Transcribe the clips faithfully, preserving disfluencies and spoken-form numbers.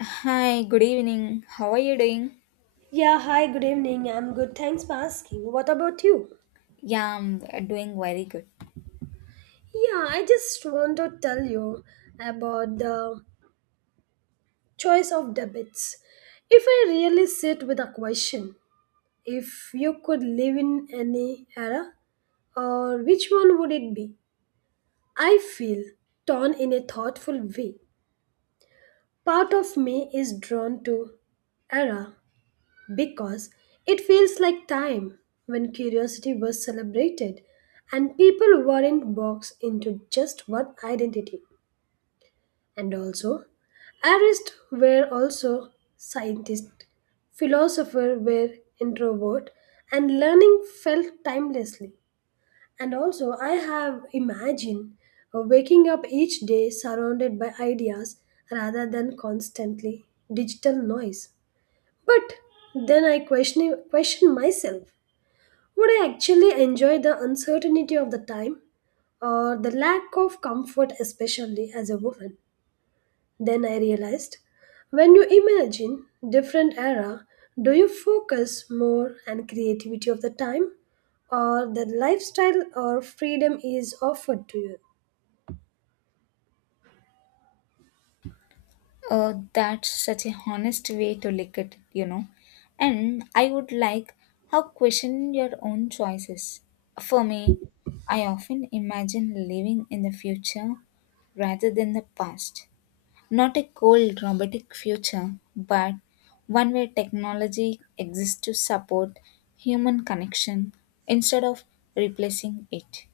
Hi, good evening. How are you doing? Yeah, hi, good evening. I'm good. Thanks for asking. What about you? Yeah, I'm doing very good. Yeah, I just want to tell you about the choice of debits. If I really sit with a question, if you could live in any era, or which one would it be? I feel torn in a thoughtful way. Part of me is drawn to era because it feels like time when curiosity was celebrated and people weren't boxed into just one identity. And also, artists were also scientists, philosophers were introvert, and learning felt timelessly. And also, I have imagined uh, waking up each day surrounded by ideas rather than constantly digital noise. But then I question, question myself, would I actually enjoy the uncertainty of the time or the lack of comfort, especially as a woman? Then I realized when you imagine different era, do you focus more on creativity of the time or the lifestyle or freedom is offered to you? Oh, that's such a honest way to look at it, you know. And I would like how question your own choices. For me, I often imagine living in the future rather than the past. Not a cold, robotic future, but one where technology exists to support human connection instead of replacing it.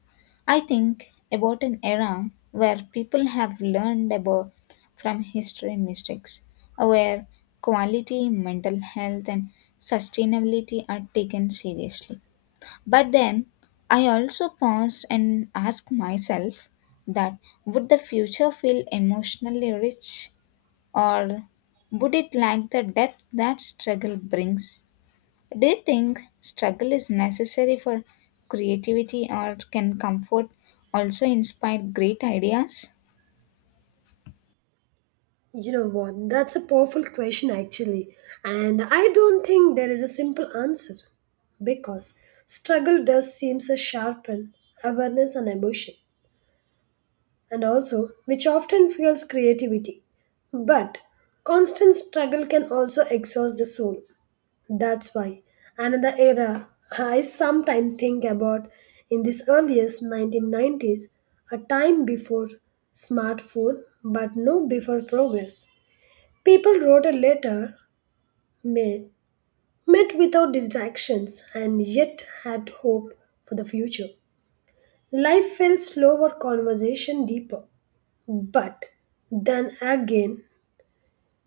I think about an era where people have learned about from history mistakes, where quality, mental health, and sustainability are taken seriously. But then I also pause and ask myself that would the future feel emotionally rich or would it lack the depth that struggle brings? Do you think struggle is necessary for creativity, or can comfort also inspire great ideas? You know what? That's a powerful question, actually. And I don't think there is a simple answer because struggle does seem to sharpen awareness and emotion, and also which often fuels creativity. But constant struggle can also exhaust the soul. That's why another era I sometimes think about in this earliest nineteen nineties, a time before smartphone but no before progress. People wrote a letter, met, met without distractions, and yet had hope for the future. Life felt slower, conversation deeper. But then again,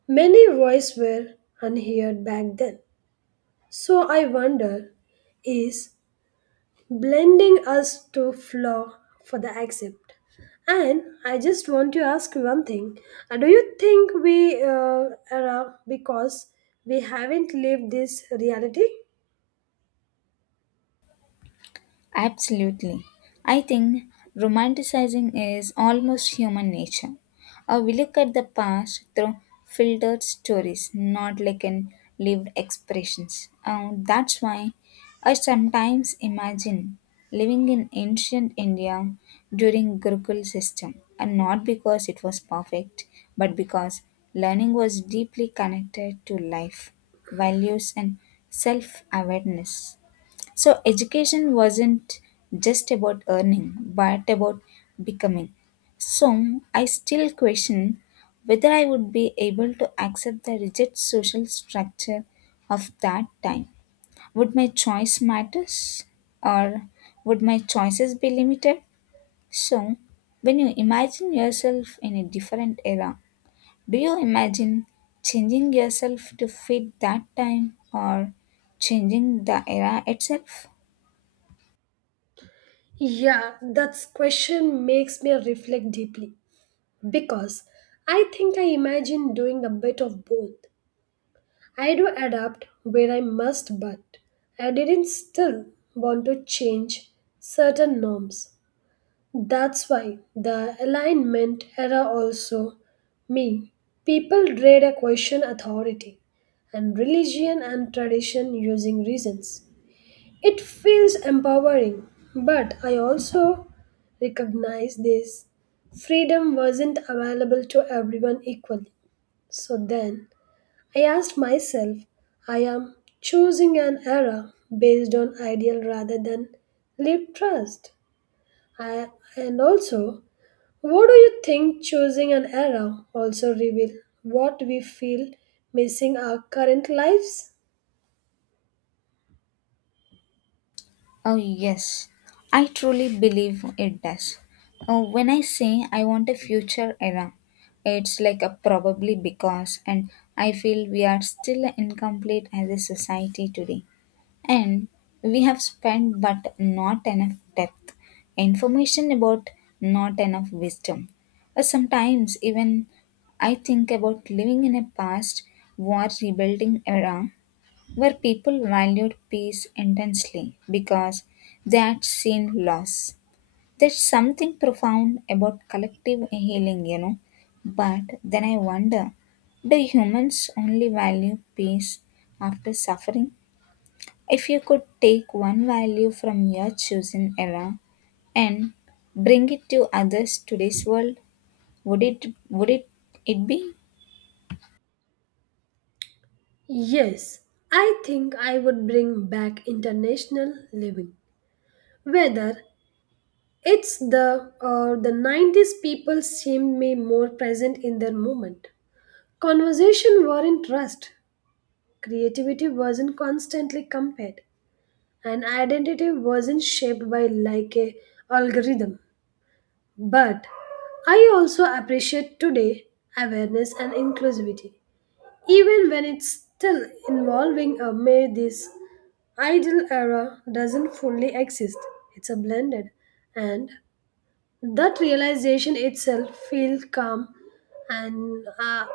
many voices were unheard back then. So I wonder is blending us to flow for the accept. And I just want to ask you one thing. Uh, Do you think we uh, are uh, because we haven't lived this reality? Absolutely. I think romanticizing is almost human nature. Or we look at the past through filtered stories, not like in lived expressions. And that's why I sometimes imagine living in ancient India during Gurukul system, and not because it was perfect, but because learning was deeply connected to life, values, and self-awareness. So, education wasn't just about earning, but about becoming. So, I still question whether I would be able to accept the rigid social structure of that time. Would my choice matters or would my choices be limited? So, when you imagine yourself in a different era, do you imagine changing yourself to fit that time or changing the era itself? Yeah, that question makes me reflect deeply because I think I imagine doing a bit of both. I do adapt where I must, but I didn't still want to change certain norms. That's why the alignment era also me. People dread a question authority and religion and tradition using reasons. It feels empowering, but I also recognize this freedom wasn't available to everyone equally. So then I asked myself, I am choosing an era based on ideal rather than lived trust. I, and also, what do you think choosing an era also reveal what we feel missing our current lives? Oh, yes, I truly believe it does. Uh, when I say I want a future era, it's like a probably because, and I feel we are still incomplete as a society today. And we have spent but not enough depth, information about not enough wisdom. Uh, sometimes, even I think about living in a past war rebuilding era where people valued peace intensely because they had seen loss. There's something profound about collective healing, you know. But then I wonder do humans only value peace after suffering? If you could take one value from your chosen era and bring it to others today's world, would it would it, it be? Yes, I think I would bring back international living. Whether it's the or the nineties people seemed me more present in their moment. Conversation weren't rushed, creativity wasn't constantly compared, and identity wasn't shaped by like a algorithm. But I also appreciate today awareness and inclusivity, even when it's still involving a may this ideal era doesn't fully exist. It's a blended, and that realization itself feels calm. And uh,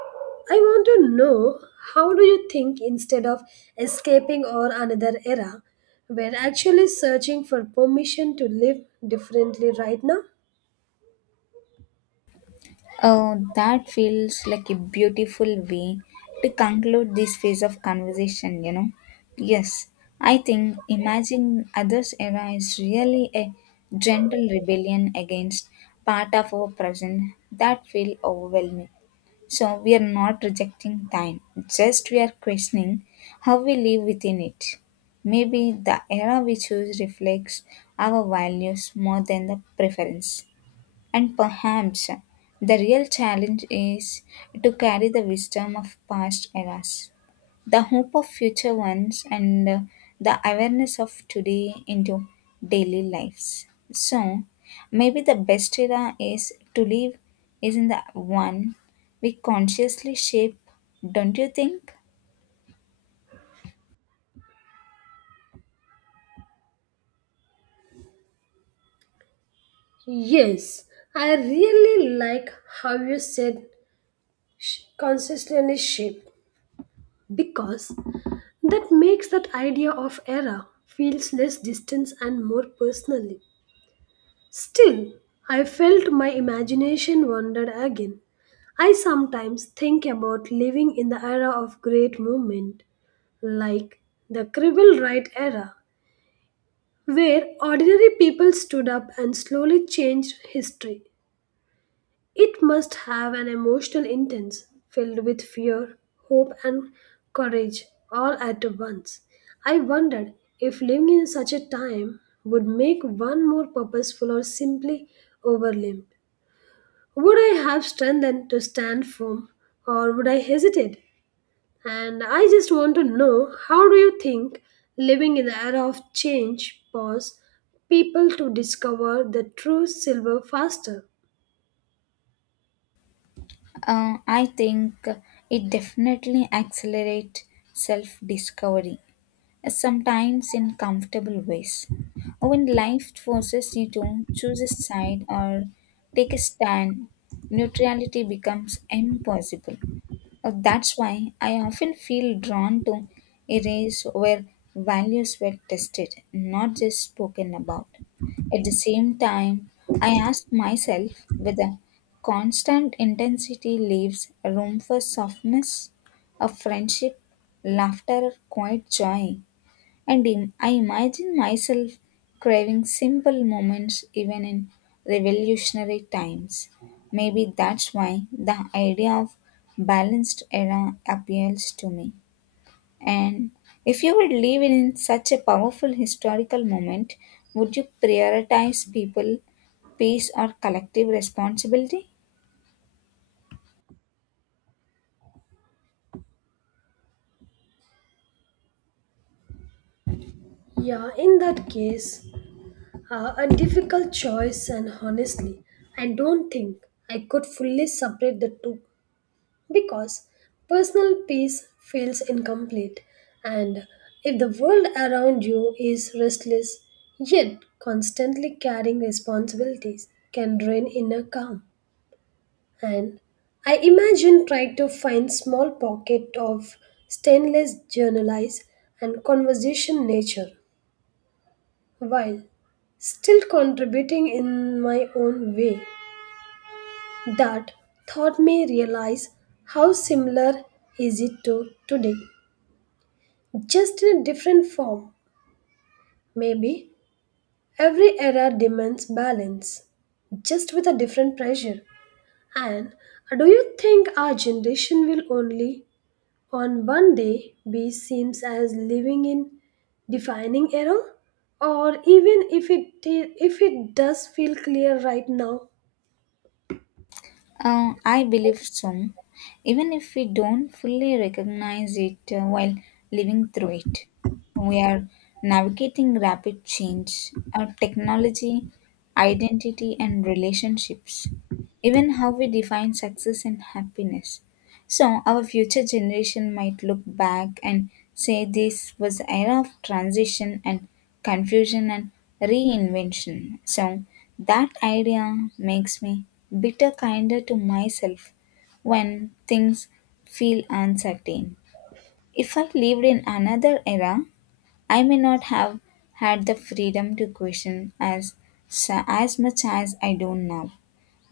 I want to know how do you think instead of escaping or another era, we're actually searching for permission to live differently right now? Oh, that feels like a beautiful way to conclude this phase of conversation, you know. Yes, I think imagining others' era is really a gentle rebellion against part of our present that feel overwhelming. So we are not rejecting time, just we are questioning how we live within it. Maybe the era we choose reflects our values more than the preference. And perhaps the real challenge is to carry the wisdom of past eras, the hope of future ones, and uh, the awareness of today into daily lives. So, maybe the best era is to live is in the one we consciously shape, don't you think? Yes, I really like how you said sh- consistently shape because that makes that idea of error feels less distant and more personally. Still, I felt my imagination wandered again. I sometimes think about living in the era of great movement, like the Civil Right era, where ordinary people stood up and slowly changed history. It must have an emotional intense filled with fear, hope, and courage all at once. I wondered if living in such a time would make one more purposeful or simply overwhelmed. Would I have strength then to stand firm or would I hesitate? And I just want to know how do you think living in the era of change pause people to discover the true silver faster? Uh, I think it definitely accelerates self discovery. Sometimes in comfortable ways. When life forces you to choose a side or take a stand, neutrality becomes impossible. Uh, That's why I often feel drawn to areas where values were tested, not just spoken about. At the same time, I ask myself whether constant intensity leaves room for softness, a friendship, laughter, or quiet joy. And in, I imagine myself craving simple moments even in revolutionary times. Maybe that's why the idea of balanced era appeals to me. And if you would live in such a powerful historical moment, would you prioritize people, peace, or collective responsibility? Yeah, in that case, Uh, a difficult choice, and honestly, I don't think I could fully separate the two because personal peace feels incomplete. And if the world around you is restless, yet constantly carrying responsibilities, can drain inner calm. And I imagine trying to find small pocket of stainless journalize and conversation nature while still contributing in my own way. That thought me realize how similar is it to today, just in a different form. Maybe every era demands balance, just with a different pressure. And do you think our generation will only on one day be seems as living in defining era? Or even if it if it does feel clear right now, Uh, I believe so, even if we don't fully recognize it uh, while living through it. We are navigating rapid change, our technology, identity, and relationships, even how we define success and happiness. So our future generation might look back and say this was an era of transition and confusion and reinvention. So that idea makes me bitter kinder to myself when things feel uncertain. If I lived in another era, I may not have had the freedom to question as as much as I do now.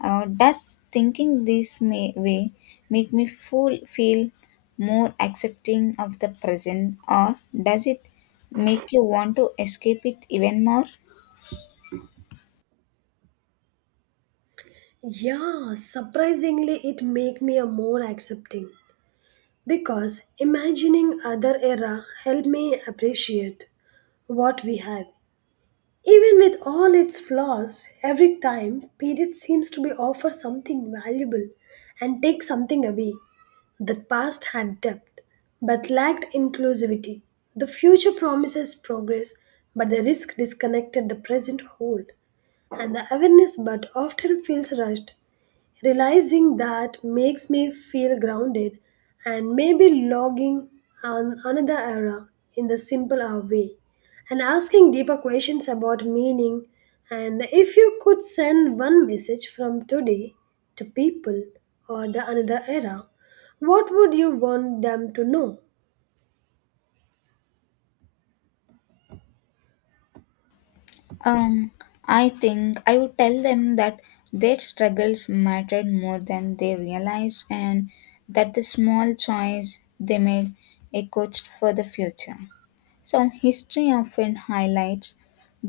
Uh, does thinking this may, way make me full, feel more accepting of the present, or does it make you want to escape it even more? yeah, surprisingly, it make me a more accepting because imagining other era helped me appreciate what we have. Even with all its flaws, every time period seems to be offer something valuable and take something away. The past had depth but lacked inclusivity. The future promises progress, but the risk disconnected the present hold, and the awareness but often feels rushed. Realizing that makes me feel grounded and maybe logging on another era in the simpler way and asking deeper questions about meaning. And if you could send one message from today to people or the another era, what would you want them to know? Um, I think I would tell them that their struggles mattered more than they realized, and that the small choice they made echoed for the future. So, history often highlights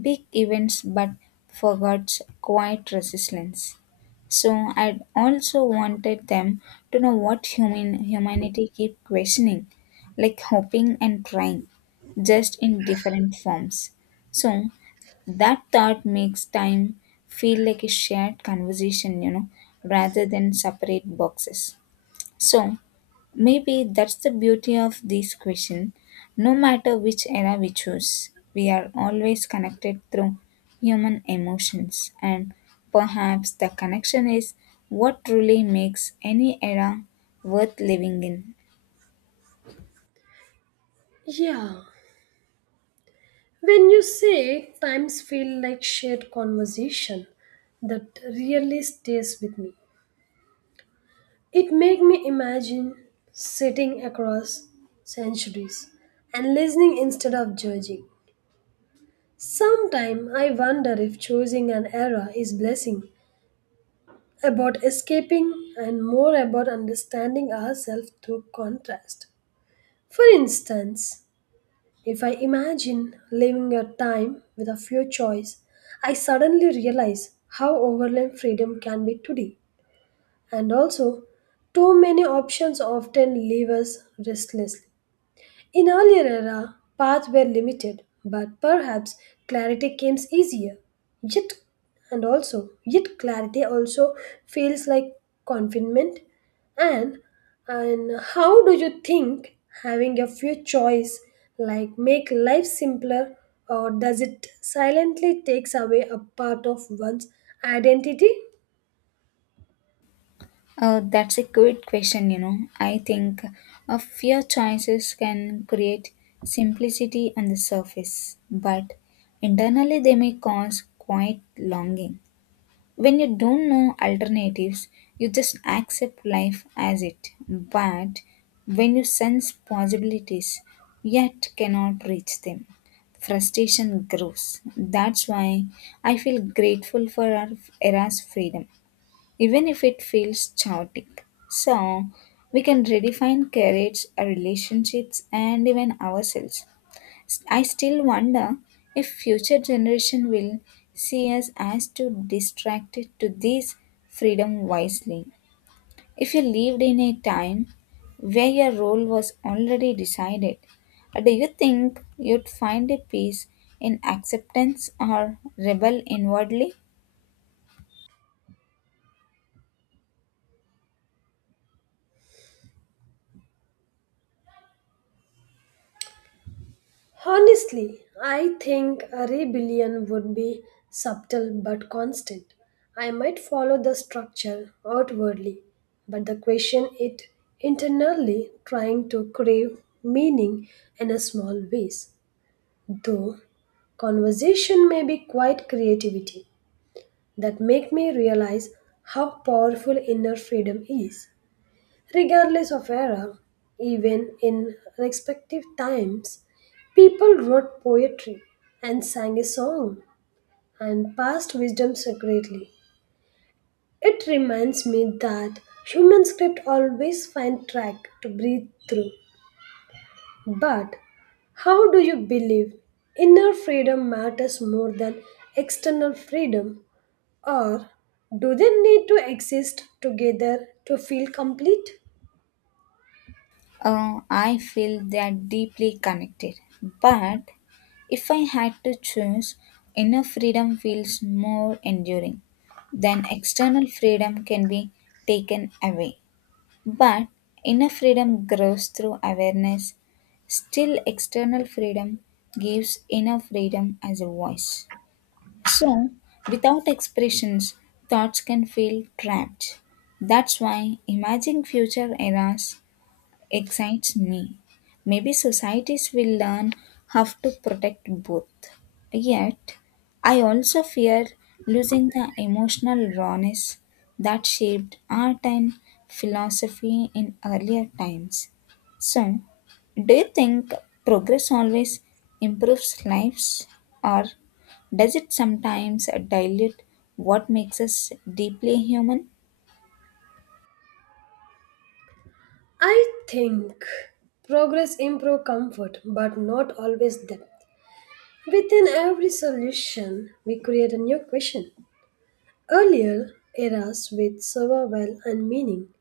big events but forgets quiet resistance. So I also wanted them to know what human humanity keep questioning, like hoping and trying, just in different forms. So that thought makes time feel like a shared conversation, you know, rather than separate boxes. So maybe that's the beauty of this question. No matter which era we choose, we are always connected through human emotions, and perhaps the connection is what truly makes any era worth living in. Yeah. When you say times feel like shared conversation, that really stays with me. It made me imagine sitting across centuries and listening instead of judging. Sometimes I wonder if choosing an era is blessing about escaping and more about understanding ourselves through contrast. For instance, if I imagine living a time with a few choices, I suddenly realize how overwhelmed freedom can be today. And also, too many options often leave us restless. In earlier era, paths were limited, but perhaps clarity came easier. Yet, and also, yet clarity also feels like confinement. And and how do you think having a few choice like make life simpler, or does it silently takes away a part of one's identity? Oh, that's a good question, you know. I think a few choices can create simplicity on the surface, but internally they may cause quite longing. When you don't know alternatives, you just accept life as it. But when you sense possibilities, yet cannot reach them, frustration grows. That's why I feel grateful for our era's freedom, even if it feels chaotic. So we can redefine careers, our relationships, and even ourselves. I still wonder if future generation will see us as too distracted to this freedom wisely. If you lived in a time where your role was already decided, do you think you'd find a peace in acceptance or rebel inwardly? Honestly, I think a rebellion would be subtle but constant. I might follow the structure outwardly, but the question it internally trying to crave meaning in a small ways. Though conversation may be quite creativity that make me realize how powerful inner freedom is. Regardless of era, even in respective times, people wrote poetry and sang a song and passed wisdom secretly. It reminds me that human script always find track to breathe through. But how do you believe inner freedom matters more than external freedom or do they need to exist together to feel complete? Uh, I feel they are deeply connected. But if I had to choose, inner freedom feels more enduring. Then external freedom can be taken away. But inner freedom grows through awareness. Still, external freedom gives inner freedom as a voice. So, without expressions, thoughts can feel trapped. That's why imagining future eras excites me. Maybe societies will learn how to protect both. Yet, I also fear losing the emotional rawness that shaped art and philosophy in earlier times. So, do you think progress always improves lives, or does it sometimes dilute what makes us deeply human? I think progress improves comfort, but not always depth. Within every solution, we create a new question. Earlier, eras with survival and meaning.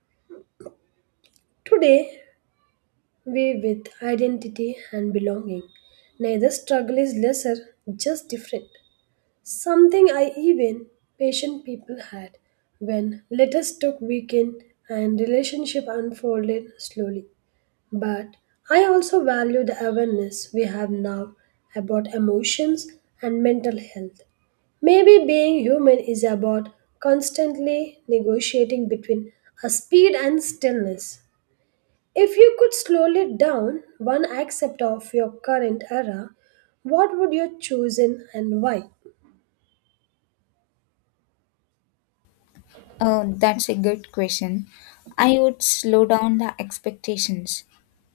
Today, we with identity and belonging. Neither struggle is lesser, just different. Something I even patient people had when letters took weekend and relationship unfolded slowly. But I also value the awareness we have now about emotions and mental health. Maybe being human is about constantly negotiating between a speed and stillness. If you could slow it down one aspect of your current era, what would you choose in and why? Oh, that's a good question. I would slow down the expectations.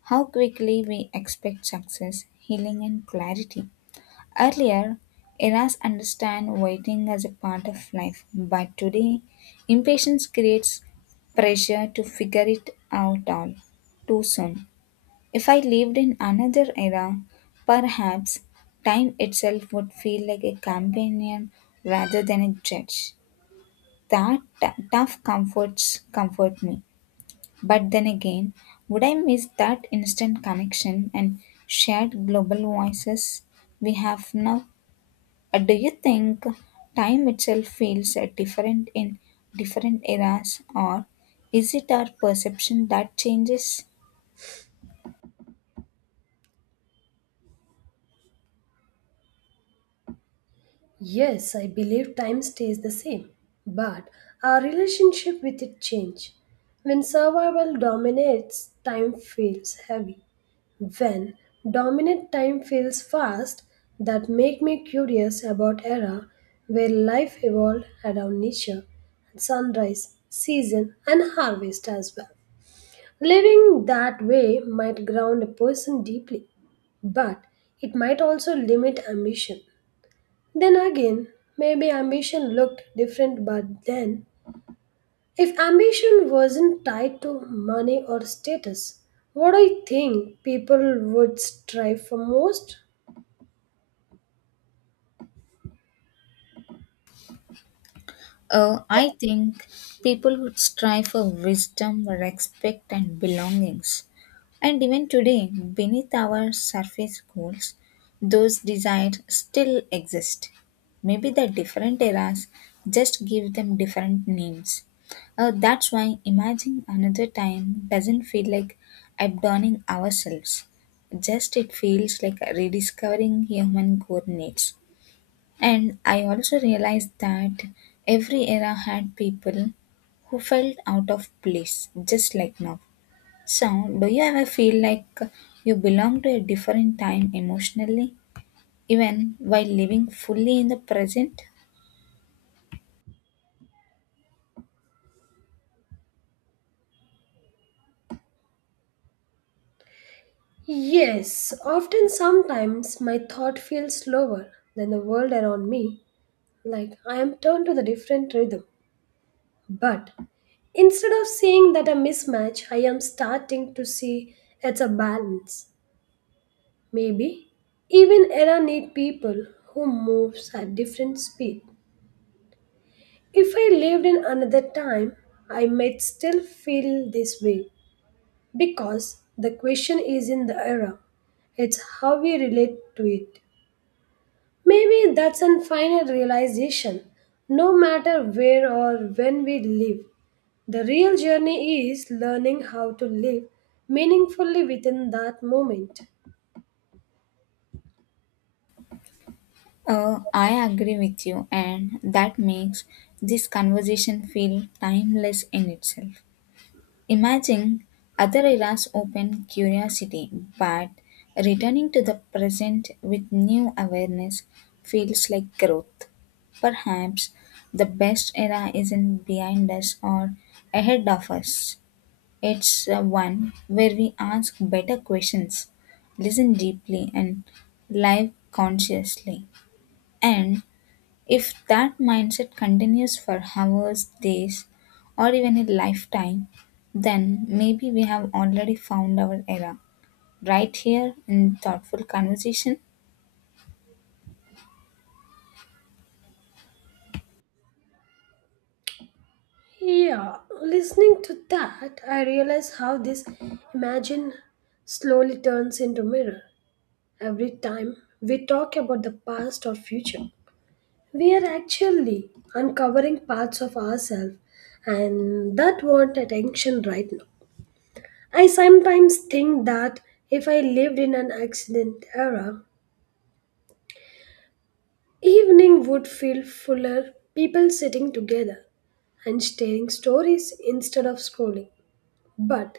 How quickly we expect success, healing, and clarity. Earlier, eras understand waiting as a part of life, but today, impatience creates pressure to figure it out all too soon. If I lived in another era, perhaps time itself would feel like a companion rather than a judge. That t- tough comforts comfort me. But then again, would I miss that instant connection and shared global voices we have now? Uh, Do you think time itself feels uh, different in different eras, or is it our perception that changes? Yes, I believe time stays the same, but our relationship with it change. When survival dominates, time feels heavy. When dominant time feels fast, that make me curious about era where life evolved around nature and sunrise, season and harvest as well. Living that way might ground a person deeply, but it might also limit ambition. Then again, maybe ambition looked different but then. If ambition wasn't tied to money or status, what do you think people would strive for most? Uh, I think people would strive for wisdom, respect, and belongings. And even today, beneath our surface goals, those desires still exist. Maybe the different eras just give them different names. Uh, that's why imagining another time doesn't feel like abandoning ourselves. Just it feels like rediscovering human core needs. And I also realized that every era had people who felt out of place, just like now. So, do you ever feel like you belong to a different time emotionally, even while living fully in the present? Yes, often sometimes my thought feels slower than the world around me, like I am turned to the different rhythm. But instead of seeing that a mismatch, I am starting to see it's a balance. Maybe even era need people who moves at different speed. If I lived in another time, I might still feel this way because the question is in the era. It's how we relate to it. Maybe that's a final realization. No matter where or when we live, the real journey is learning how to live meaningfully within that moment. Uh, I agree with you, and that makes this conversation feel timeless in itself. Imagine other eras open curiosity, but returning to the present with new awareness feels like growth. Perhaps the best era isn't behind us or ahead of us. It's uh, one where we ask better questions, listen deeply, and live consciously. And if that mindset continues for hours, days, or even a lifetime, then maybe we have already found our era right here in thoughtful conversation. Yeah, listening to that, I realize how this imagine slowly turns into mirror. Every time we talk about the past or future, we are actually uncovering parts of ourselves and that want attention right now. I sometimes think that if I lived in an accident era, evening would feel fuller, people sitting together and sharing stories instead of scrolling. But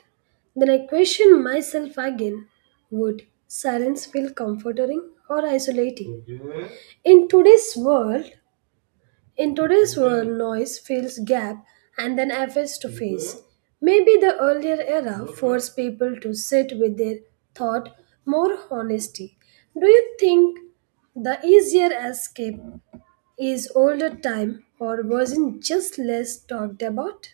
then I question myself again, would silence feel comforting or isolating? In today's world, in today's world, noise fills gap and then efforts to face. Maybe the earlier era forced people to sit with their thought more honesty. Do you think the easier escape is older time or wasn't just less talked about?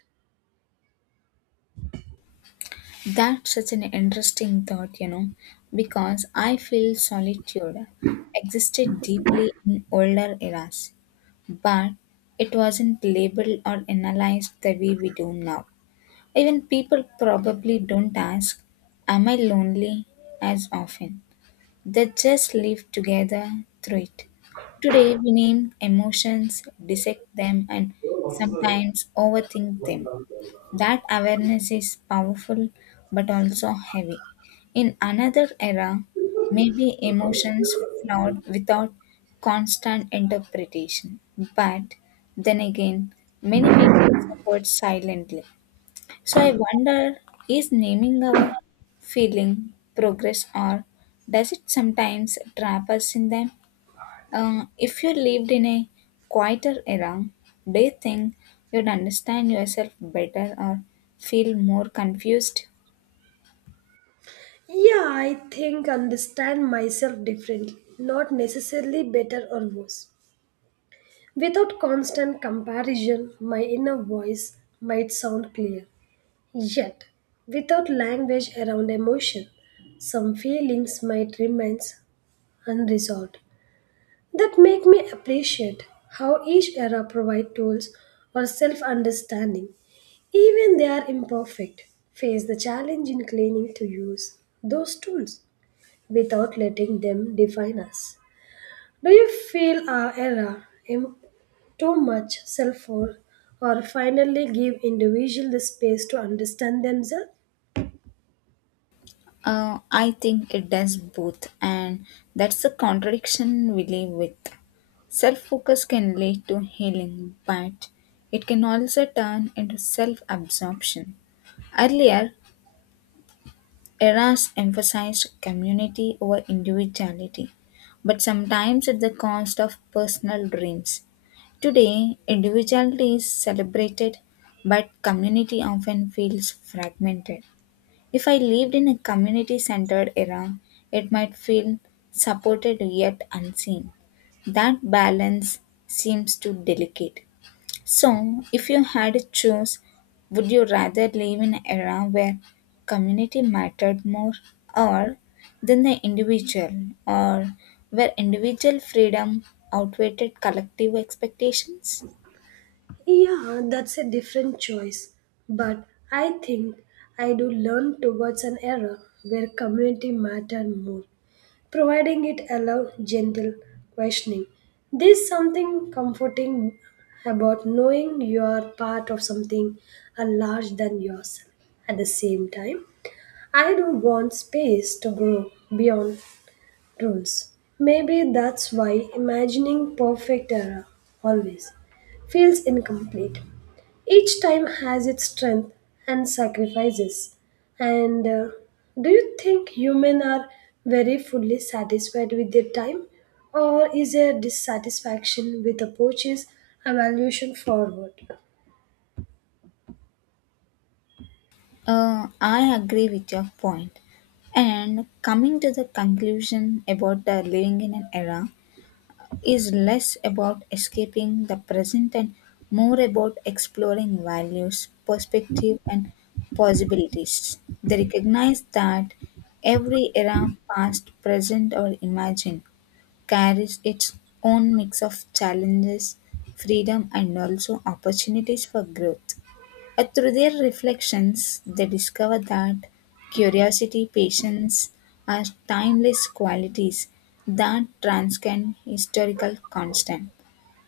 That's such an interesting thought, you know, because I feel solitude existed deeply in older eras, but it wasn't labeled or analyzed the way we do now. Even people probably don't ask, am I lonely? As often. They just live together through it. Today, we name emotions, dissect them, and sometimes overthink them. That awareness is powerful but also heavy. In another era, maybe emotions flowed without constant interpretation. But then again, many people suffered silently. So I wonder is naming our feeling progress or does it sometimes trap us in them? Uh, if you lived in a quieter era, do you think you'd understand yourself better or feel more confused? Yeah, I think understand myself differently, not necessarily better or worse. Without constant comparison, my inner voice might sound clear. Yet, without language around emotion, some feelings might remain unresolved. That make me appreciate how each era provide tools for self-understanding. Even they are imperfect, face the challenge in claiming to use those tools without letting them define us. Do you feel our era em- too much self for or finally give individual the space to understand themselves? Uh, I think it does both, and that's the contradiction we live with. Self focus can lead to healing, but it can also turn into self absorption. Earlier, eras emphasized community over individuality, but sometimes at the cost of personal dreams. Today, individuality is celebrated, but community often feels fragmented. If I lived in a community centered era, it might feel supported yet unseen. That balance seems too delicate. So, if you had to choose, would you rather live in an era where community mattered more or than the individual, or where individual freedom outweighed collective expectations? Yeah, that's a different choice. But I think I do learn towards an era where community matter more, providing it allows gentle questioning. There's something comforting about knowing you are part of something uh, larger than yourself. At the same time, I don't want space to grow beyond rules. Maybe that's why imagining perfect era always feels incomplete. Each time has its strength and sacrifices. And uh, do you think humans are very fully satisfied with their time? Or is there dissatisfaction with approaches evaluation forward? Uh, I agree with your point. And coming to the conclusion about the living in an era is less about escaping the present and more about exploring values, perspective, and possibilities. They recognize that every era, past, present, or imagined, carries its own mix of challenges, freedom, and also opportunities for growth. Uh, Through their reflections, they discover that curiosity, patience are timeless qualities that transcend historical constant.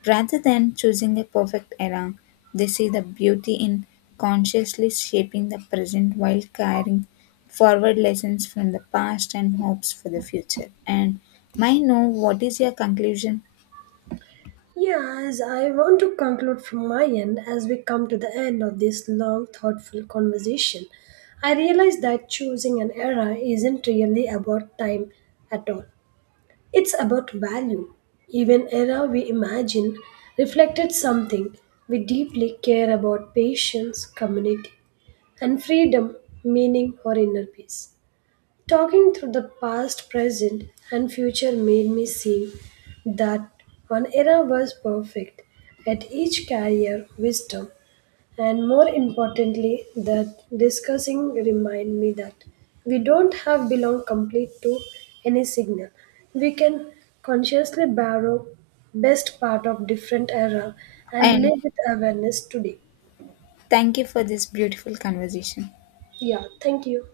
Rather than choosing a perfect era, they see the beauty in consciously shaping the present while carrying forward lessons from the past and hopes for the future. And may I know what is your conclusion? Yes, I want to conclude from my end as we come to the end of this long, thoughtful conversation. I realize that choosing an era isn't really about time at all. It's about value. Even error we imagine reflected something we deeply care about patience, community, and freedom, meaning, or inner peace. Talking through the past, present, and future made me see that one era was perfect, at each carrier wisdom, and more importantly, that discussing remind me that we don't have belong complete to any signal. We can consciously borrow best part of different era and And live with awareness today. thank you for this beautiful conversation. Yeah, thank you.